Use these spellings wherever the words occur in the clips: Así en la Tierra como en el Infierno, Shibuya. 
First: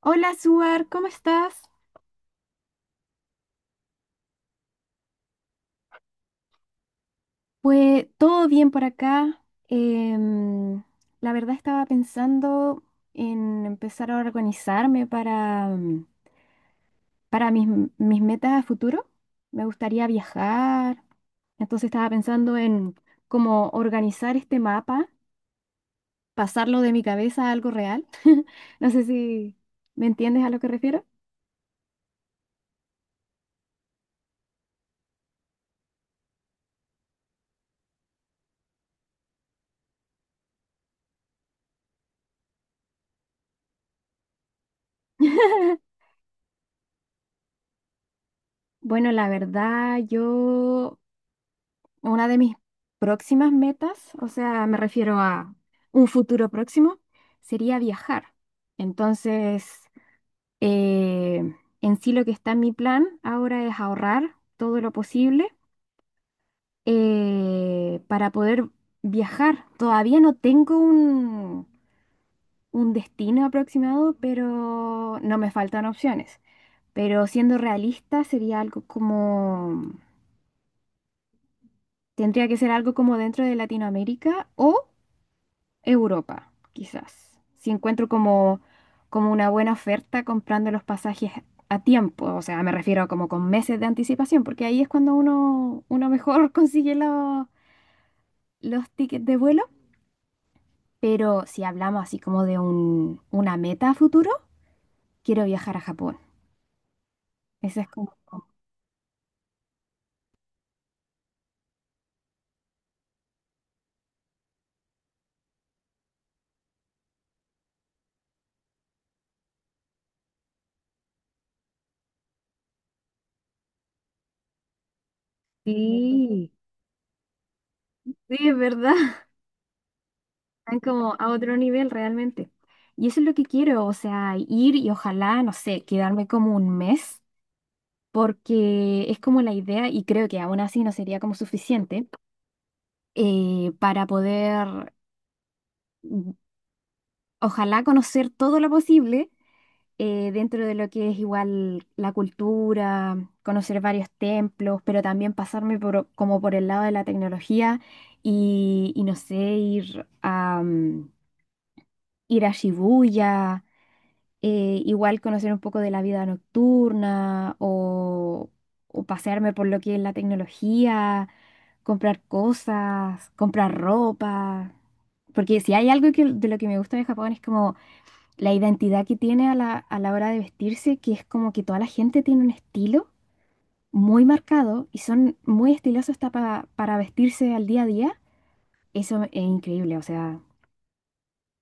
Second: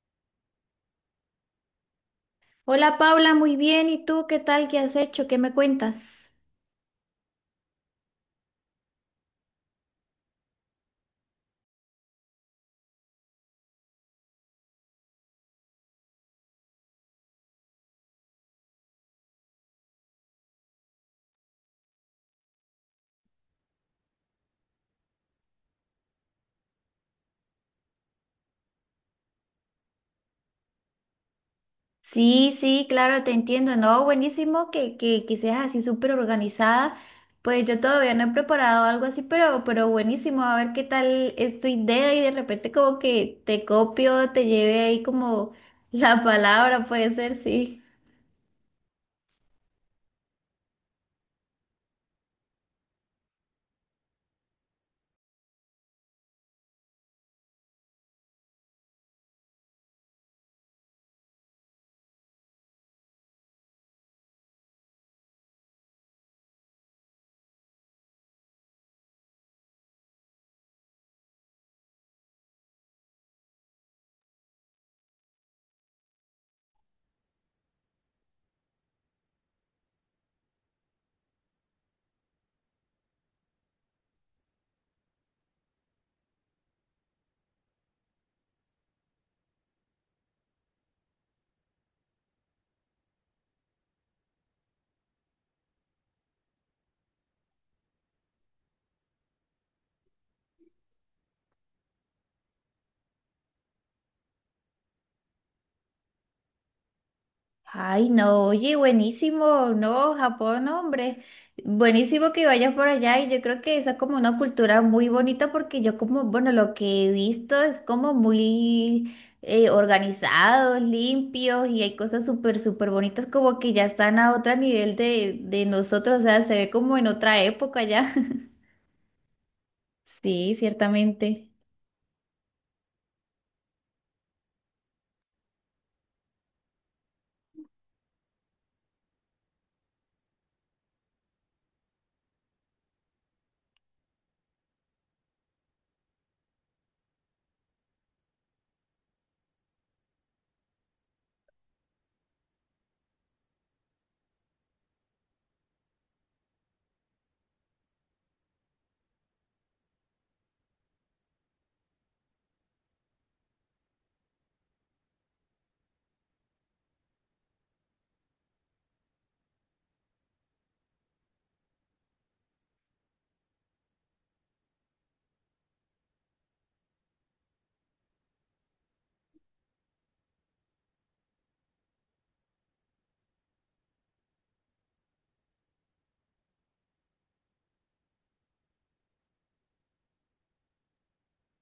Hola, Suar, ¿cómo estás? Hola Paula, muy bien. ¿Y tú qué tal? ¿Qué has hecho? ¿Qué me cuentas? Pues todo bien por acá. La verdad estaba pensando en empezar a organizarme para para mis mis metas a futuro. Me gustaría viajar. Entonces estaba pensando en cómo organizar este mapa, pasarlo de mi cabeza a algo real. No sé si me entiendes a lo que refiero. Sí, sí, claro, te entiendo. No, buenísimo que seas así súper organizada. Pues yo todavía no he preparado algo así, pero buenísimo. A ver qué tal es tu idea y de repente como que te copio, te lleve ahí como la palabra, puede ser, sí. Bueno, la verdad, yo una de mis próximas metas, o sea, me refiero a un futuro próximo, sería viajar. Entonces, eh, en sí lo que está en mi plan ahora es ahorrar todo lo posible, para poder viajar. Todavía no tengo un destino aproximado, pero no me faltan opciones. Pero siendo realista, sería algo como, tendría que ser algo como dentro de Latinoamérica o Europa, quizás. Si encuentro como una buena oferta comprando los pasajes a tiempo, o sea, me refiero como con meses de anticipación, porque ahí es cuando uno mejor consigue los tickets de vuelo. Pero si hablamos así como de una meta a futuro, quiero viajar a Japón. Esa es Ay, como... no, oye, buenísimo, no, Japón, no, hombre, buenísimo que vayas por allá, y yo creo que esa es como una cultura muy bonita porque yo como, bueno, lo que he visto es como muy organizados, limpios, y hay cosas súper, súper bonitas como que ya están a otro nivel de nosotros, o sea, Sí, se ve como en otra época ya. sí, es verdad. Sí, Están como a ciertamente. otro nivel realmente. Y eso es lo que quiero, o sea, ir y ojalá, no sé, quedarme como un mes, porque es como la idea, y creo que aún así no sería como suficiente, para poder, mm, ojalá, conocer todo lo posible, dentro de lo que es igual la cultura, conocer varios templos, pero también pasarme por, como por el lado de la tecnología y no sé, ir a Shibuya. Igual conocer un poco de la vida nocturna o pasearme por lo que es la tecnología, comprar cosas, comprar ropa. Porque si hay algo que, de lo que me gusta de Japón, es como la identidad que tiene a a la hora de vestirse, que es como que toda la gente tiene un estilo muy marcado y son muy estilosos hasta para vestirse al día a día. Eso es increíble, o sea,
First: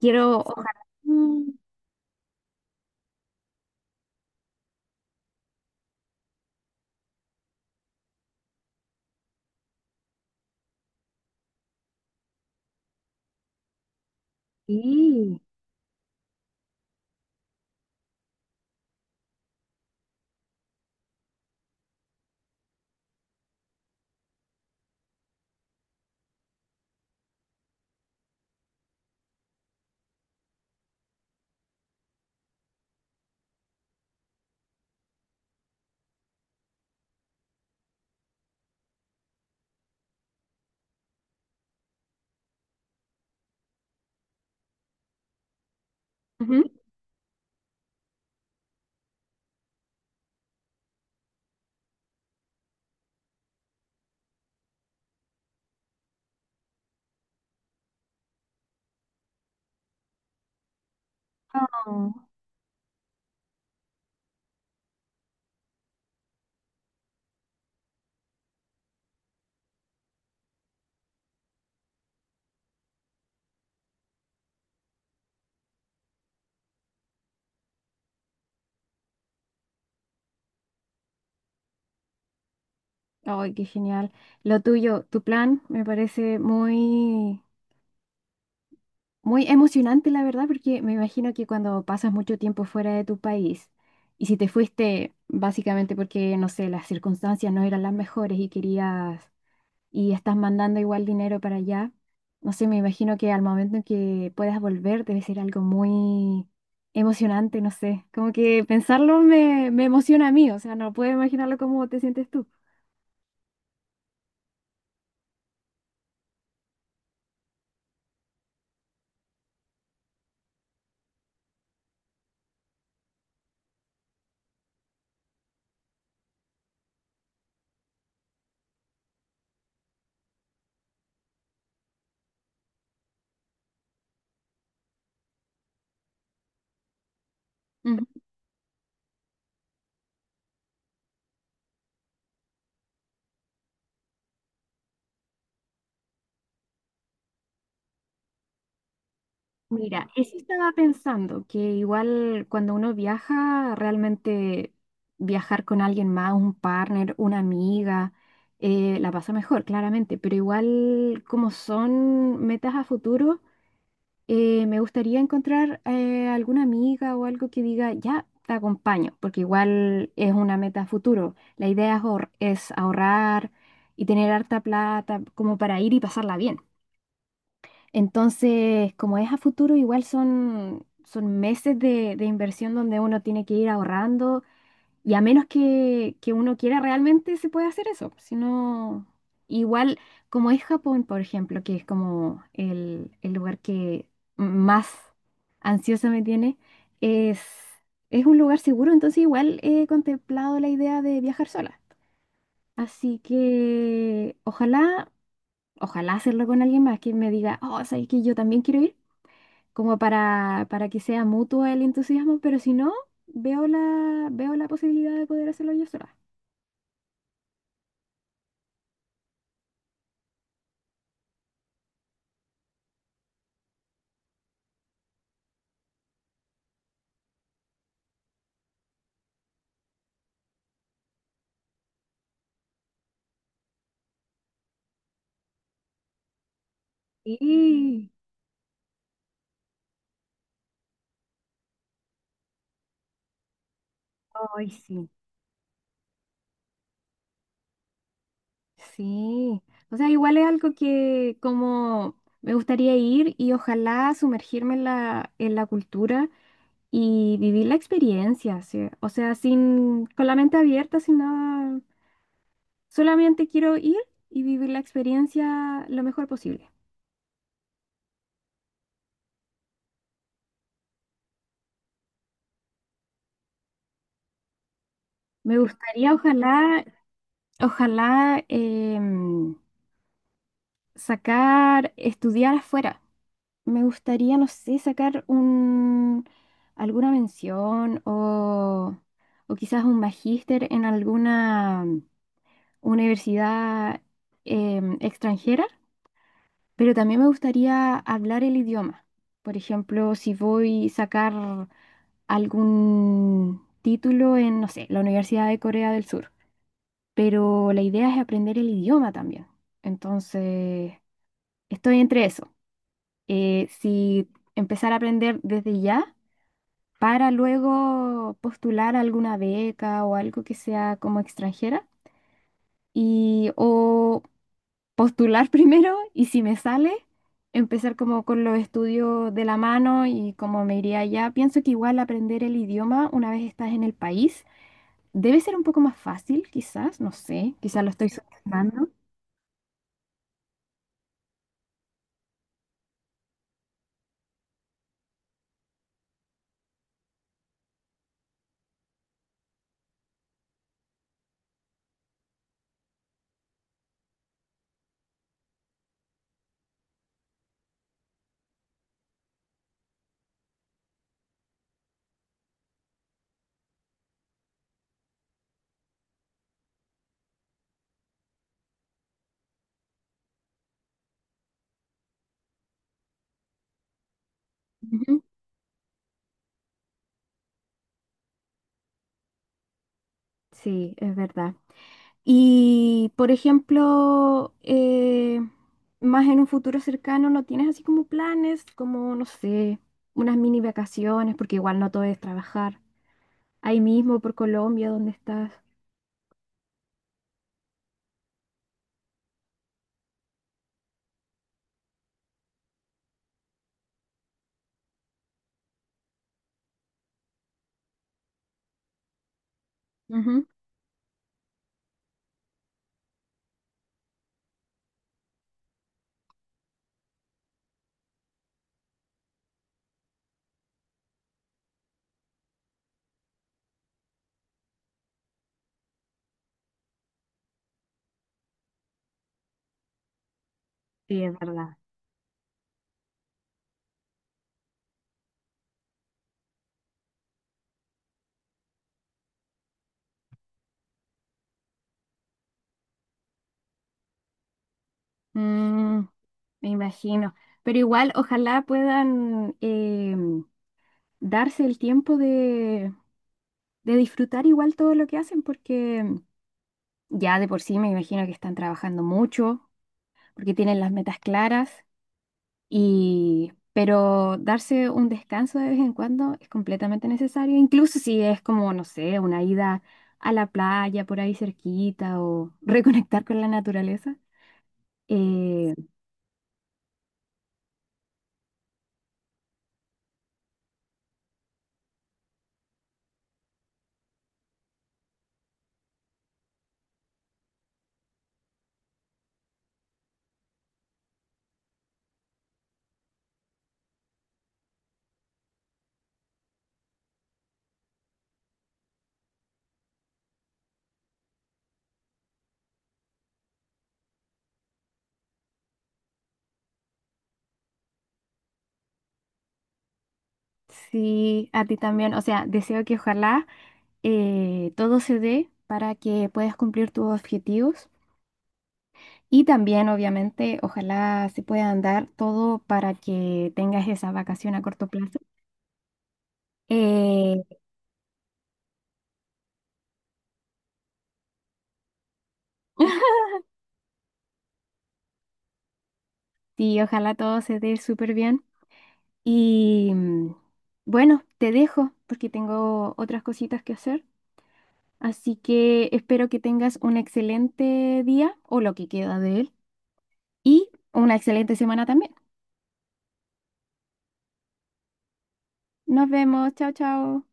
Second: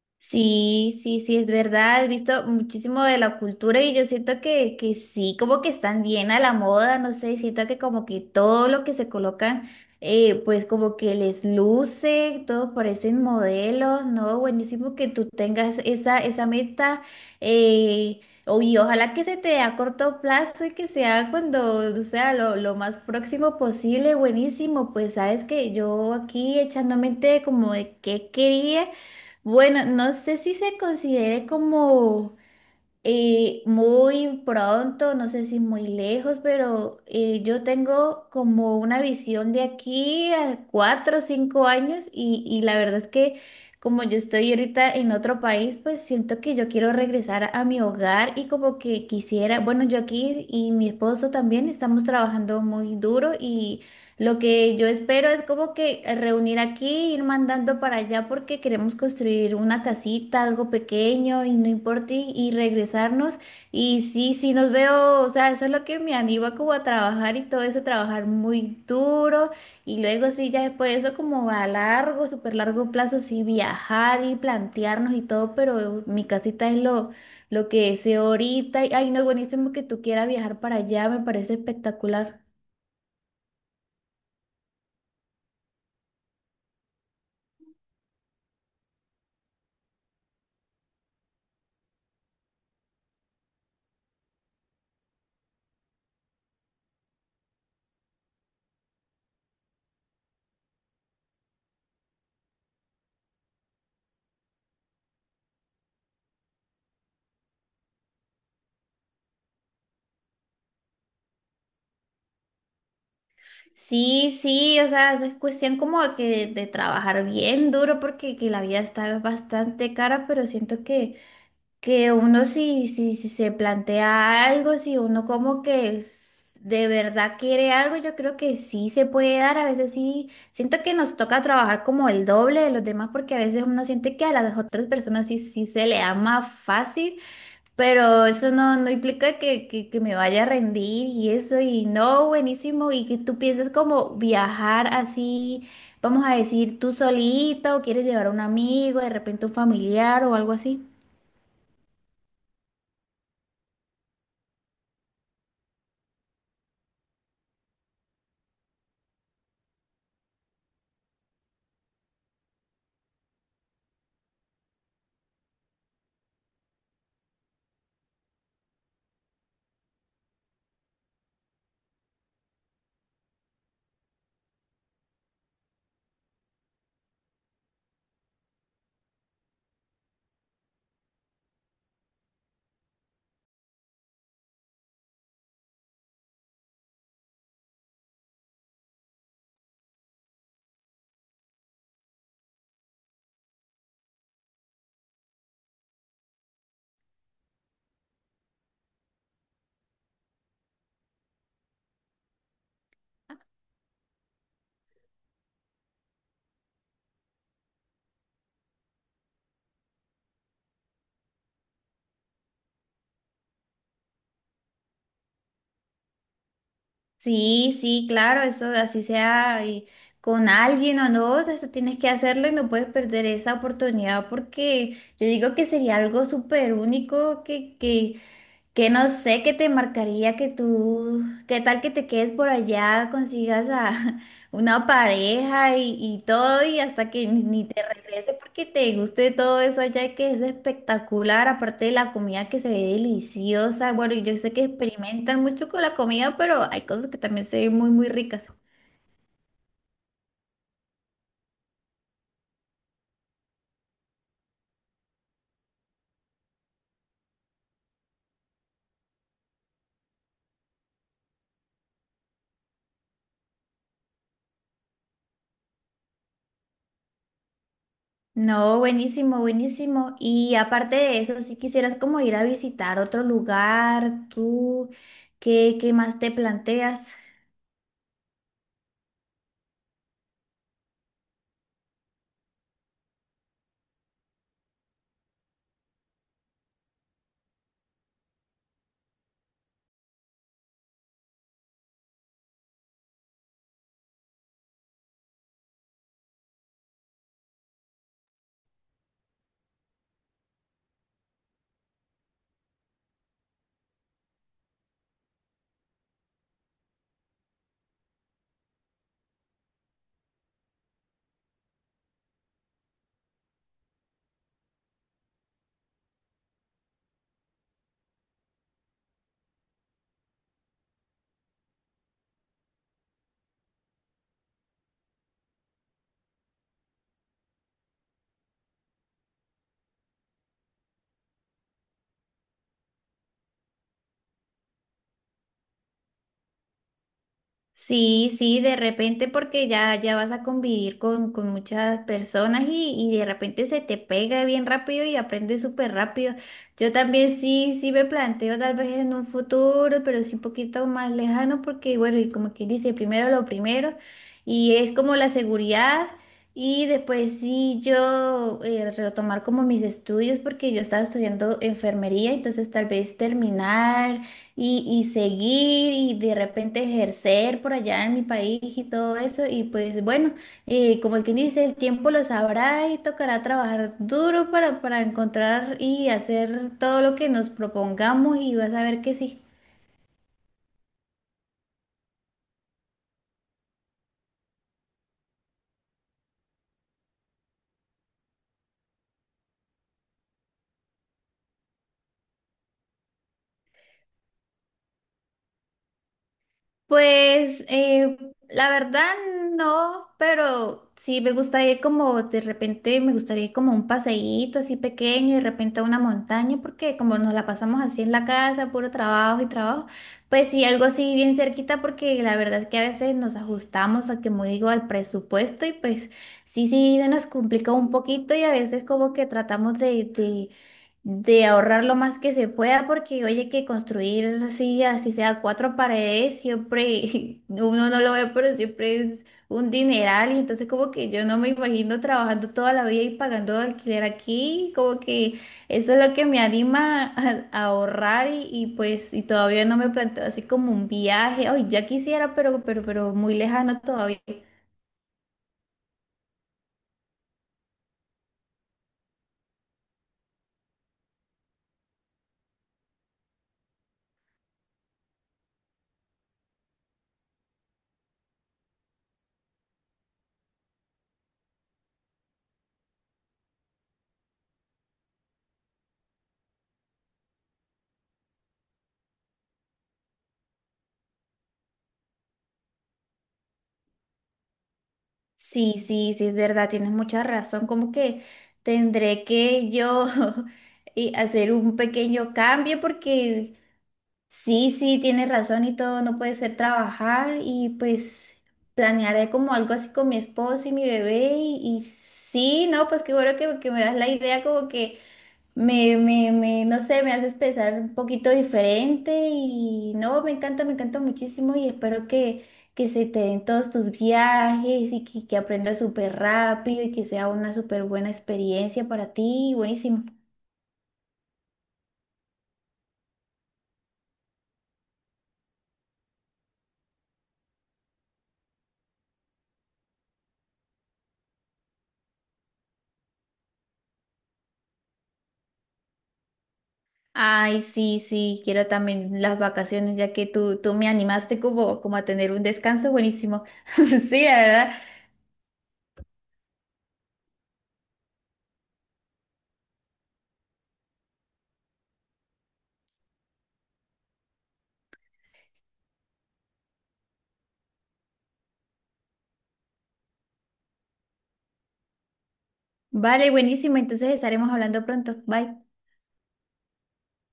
quiero... ojalá- Sí, sí, sí, es Mm. verdad. He visto muchísimo de la cultura y yo siento que sí, como que están bien a la moda, no sé, siento que como que todo lo que se colocan, pues como que les luce, todos parecen modelos, ¿no? Buenísimo que tú Sí. tengas esa, esa meta, eh, o- y ojalá que se te dé a corto plazo y que sea cuando, o sea, lo más próximo posible, buenísimo. Pues sabes que yo aquí echando mente como de qué quería. Bueno, no sé si se considere como muy pronto, no sé si muy lejos, pero yo tengo como una visión de aquí a cuatro o cinco años, y la verdad es que como yo estoy ahorita en otro país, pues siento que yo quiero regresar a mi hogar y como que quisiera, bueno, yo aquí y mi esposo también estamos trabajando muy duro, y lo que yo espero es como que reunir aquí, ir mandando para allá porque queremos construir una casita, algo pequeño y no importa, Ujú. Y regresarnos. Y sí, sí nos veo, o sea, eso es lo que me anima como a trabajar y todo eso, trabajar muy duro, y luego sí, ya después de eso como a largo, súper largo plazo, sí, viajar y plantearnos y todo, pero mi casita es lo que deseo ahorita. Y, ay, no, buenísimo que tú quieras viajar para allá, me parece espectacular. Ay, qué genial. Lo tuyo, tu plan, me parece muy, muy emocionante, la verdad, porque me imagino que cuando pasas mucho tiempo fuera de tu país, y si te fuiste básicamente porque, no sé, las circunstancias no eran las mejores y querías, y estás mandando igual dinero para allá, no sé, me imagino que al momento en que puedas volver debe ser algo muy emocionante, no sé. Como que pensarlo me emociona a mí, o sea, no puedo imaginarlo cómo te sientes tú. Sí, sí, o sea, es cuestión como que de trabajar bien duro porque que la vida está bastante cara, pero siento que uno si se plantea algo, si uno como que de verdad quiere algo, yo creo que sí se puede dar. A veces sí, siento que nos toca trabajar como el doble de los demás porque a veces uno siente que a las otras personas sí, sí se le da más fácil. Pero eso no, no implica que, que me vaya a rendir y eso, y no, buenísimo, y que tú pienses como viajar así, vamos a decir, tú solita, o quieres llevar a un amigo, de repente un Mira, familiar o eso algo estaba así. pensando, que igual cuando uno viaja, realmente viajar con alguien más, un partner, una amiga, la pasa mejor, claramente, pero igual como son metas a futuro, me gustaría encontrar alguna amiga o algo que diga, ya, te acompaño, porque igual es una meta a futuro. La idea es es ahorrar y tener harta plata como para ir y pasarla bien. Entonces, como es a futuro, igual son, son meses de inversión donde uno tiene que ir ahorrando y a menos que uno quiera realmente, se puede hacer eso. Si no, igual como es Japón, por ejemplo, que es como el lugar que más ansiosa me tiene, es, es un lugar seguro, entonces igual he contemplado la idea de viajar sola. Así que ojalá, ojalá hacerlo con alguien más que me diga, oh, ¿sabes que yo también quiero ir? Como para que sea mutuo el entusiasmo, pero si no, veo la posibilidad de poder hacerlo yo sola. Sí, sí, claro, eso así sea con alguien o no, eso tienes que hacerlo y no puedes perder esa oportunidad porque yo digo que sería algo súper único que no sé qué te marcaría que tú, qué tal que te quedes por allá, consigas a una pareja y todo, y hasta que ni te Y, regrese porque te guste todo eso allá que es espectacular, aparte de la comida que se ve deliciosa. Bueno, y yo sé que ay, sí. experimentan mucho con la comida, pero hay cosas que también se ven muy, muy ricas. Sí, o sea, igual es algo que como me gustaría ir y ojalá sumergirme en en la cultura y vivir la experiencia, sí. O sea, sin, con la mente abierta, sin nada, solamente quiero ir y vivir la experiencia lo mejor posible. No, buenísimo, buenísimo. Y aparte de eso, si quisieras como ir a visitar otro lugar, tú, Me ¿qué, qué gustaría, más te ojalá, planteas? ojalá, sacar, estudiar afuera. Me gustaría, no sé, sacar alguna mención o quizás un magíster en alguna universidad extranjera, pero también me gustaría hablar el idioma. Por ejemplo, si voy a sacar algún título en, no sé, la Universidad de Corea del Sur, pero la idea es aprender el idioma también. Entonces, estoy entre eso. Si empezar a aprender desde ya para luego postular a alguna beca o algo que sea como extranjera, y o postular primero, y si me sale empezar como con los estudios de la mano y como me iría allá. Pienso que igual aprender el idioma una vez estás en el país debe ser un poco más fácil, quizás, no sé, quizás lo estoy Sí, sí, de subestimando. repente porque ya, ya vas a convivir con muchas personas, y de repente se te pega bien rápido y aprendes súper rápido. Yo también sí, sí me planteo tal vez en un futuro, pero sí un poquito más lejano porque, bueno, y como quien dice, primero lo primero, y es como la seguridad, y después sí yo retomar como mis estudios porque yo estaba estudiando enfermería, entonces tal vez terminar, y seguir y de repente ejercer por allá en mi país y todo eso. Y pues bueno, como el que dice, el tiempo lo sabrá y tocará trabajar duro para Ujú. encontrar y hacer todo lo que nos propongamos, y vas a ver que sí. Sí, es verdad. Y, por ejemplo, más en un futuro cercano, ¿no tienes así como planes, como, no sé, unas mini vacaciones, porque igual no todo es trabajar, ahí mismo por Colombia, donde estás? Pues la verdad no, pero sí me gusta ir como de repente, me gustaría ir como a un paseíto así pequeño y de repente a una montaña, porque como nos la pasamos así en la casa, puro trabajo y trabajo, Ujú. pues sí, algo así bien cerquita, porque la verdad es que a veces nos ajustamos a, como digo, al presupuesto, y pues sí, sí, se nos complica un poquito, y a veces como que tratamos de, de ahorrar lo más que se pueda, porque oye, que construir así, así sea cuatro paredes, siempre uno no lo ve, pero siempre es un dineral. Y entonces como que Sí, yo es no me verdad. imagino trabajando toda la vida y pagando alquiler aquí, como que eso es lo que me anima a ahorrar, y pues y todavía no me planteo así como un viaje. Ay, ya quisiera, pero muy lejano todavía. Mm, me imagino. Pero igual, ojalá puedan darse el tiempo de disfrutar igual todo lo que hacen, porque ya de por sí me imagino que están trabajando mucho, porque tienen las metas claras. Y, pero darse un descanso de vez en cuando es completamente necesario, incluso si es como, no sé, una ida a la playa por ahí cerquita o reconectar con la naturaleza. Sí, Eh, sí, sí, es verdad, tienes mucha razón. Como que tendré que yo y hacer un pequeño cambio porque sí, sí, tienes razón y todo, no puede ser trabajar, y pues planearé como algo así con mi esposo y mi bebé, y sí, no, pues qué bueno que me das la idea como que me, no sé, me haces pensar un poquito diferente y no, me encanta muchísimo y espero que se te den todos tus viajes y que aprendas súper rápido y que sea una súper buena experiencia para ti, buenísimo. sí, a ti también, o sea, deseo que ojalá, todo se dé para que puedas cumplir tus objetivos y también, obviamente, ojalá se pueda dar todo para que tengas esa vacación a corto plazo. Eh, Ay, sí, sí, quiero también las vacaciones ya que tú me animaste como, como a tener un descanso, buenísimo. Sí, la verdad. sí, ojalá todo se dé súper bien. Y bueno, te dejo porque tengo otras cositas que hacer. Así que espero que tengas un excelente día o lo que queda de él y una excelente semana también. Vale, buenísimo, entonces estaremos hablando pronto. Bye. Nos vemos. Chao, chao.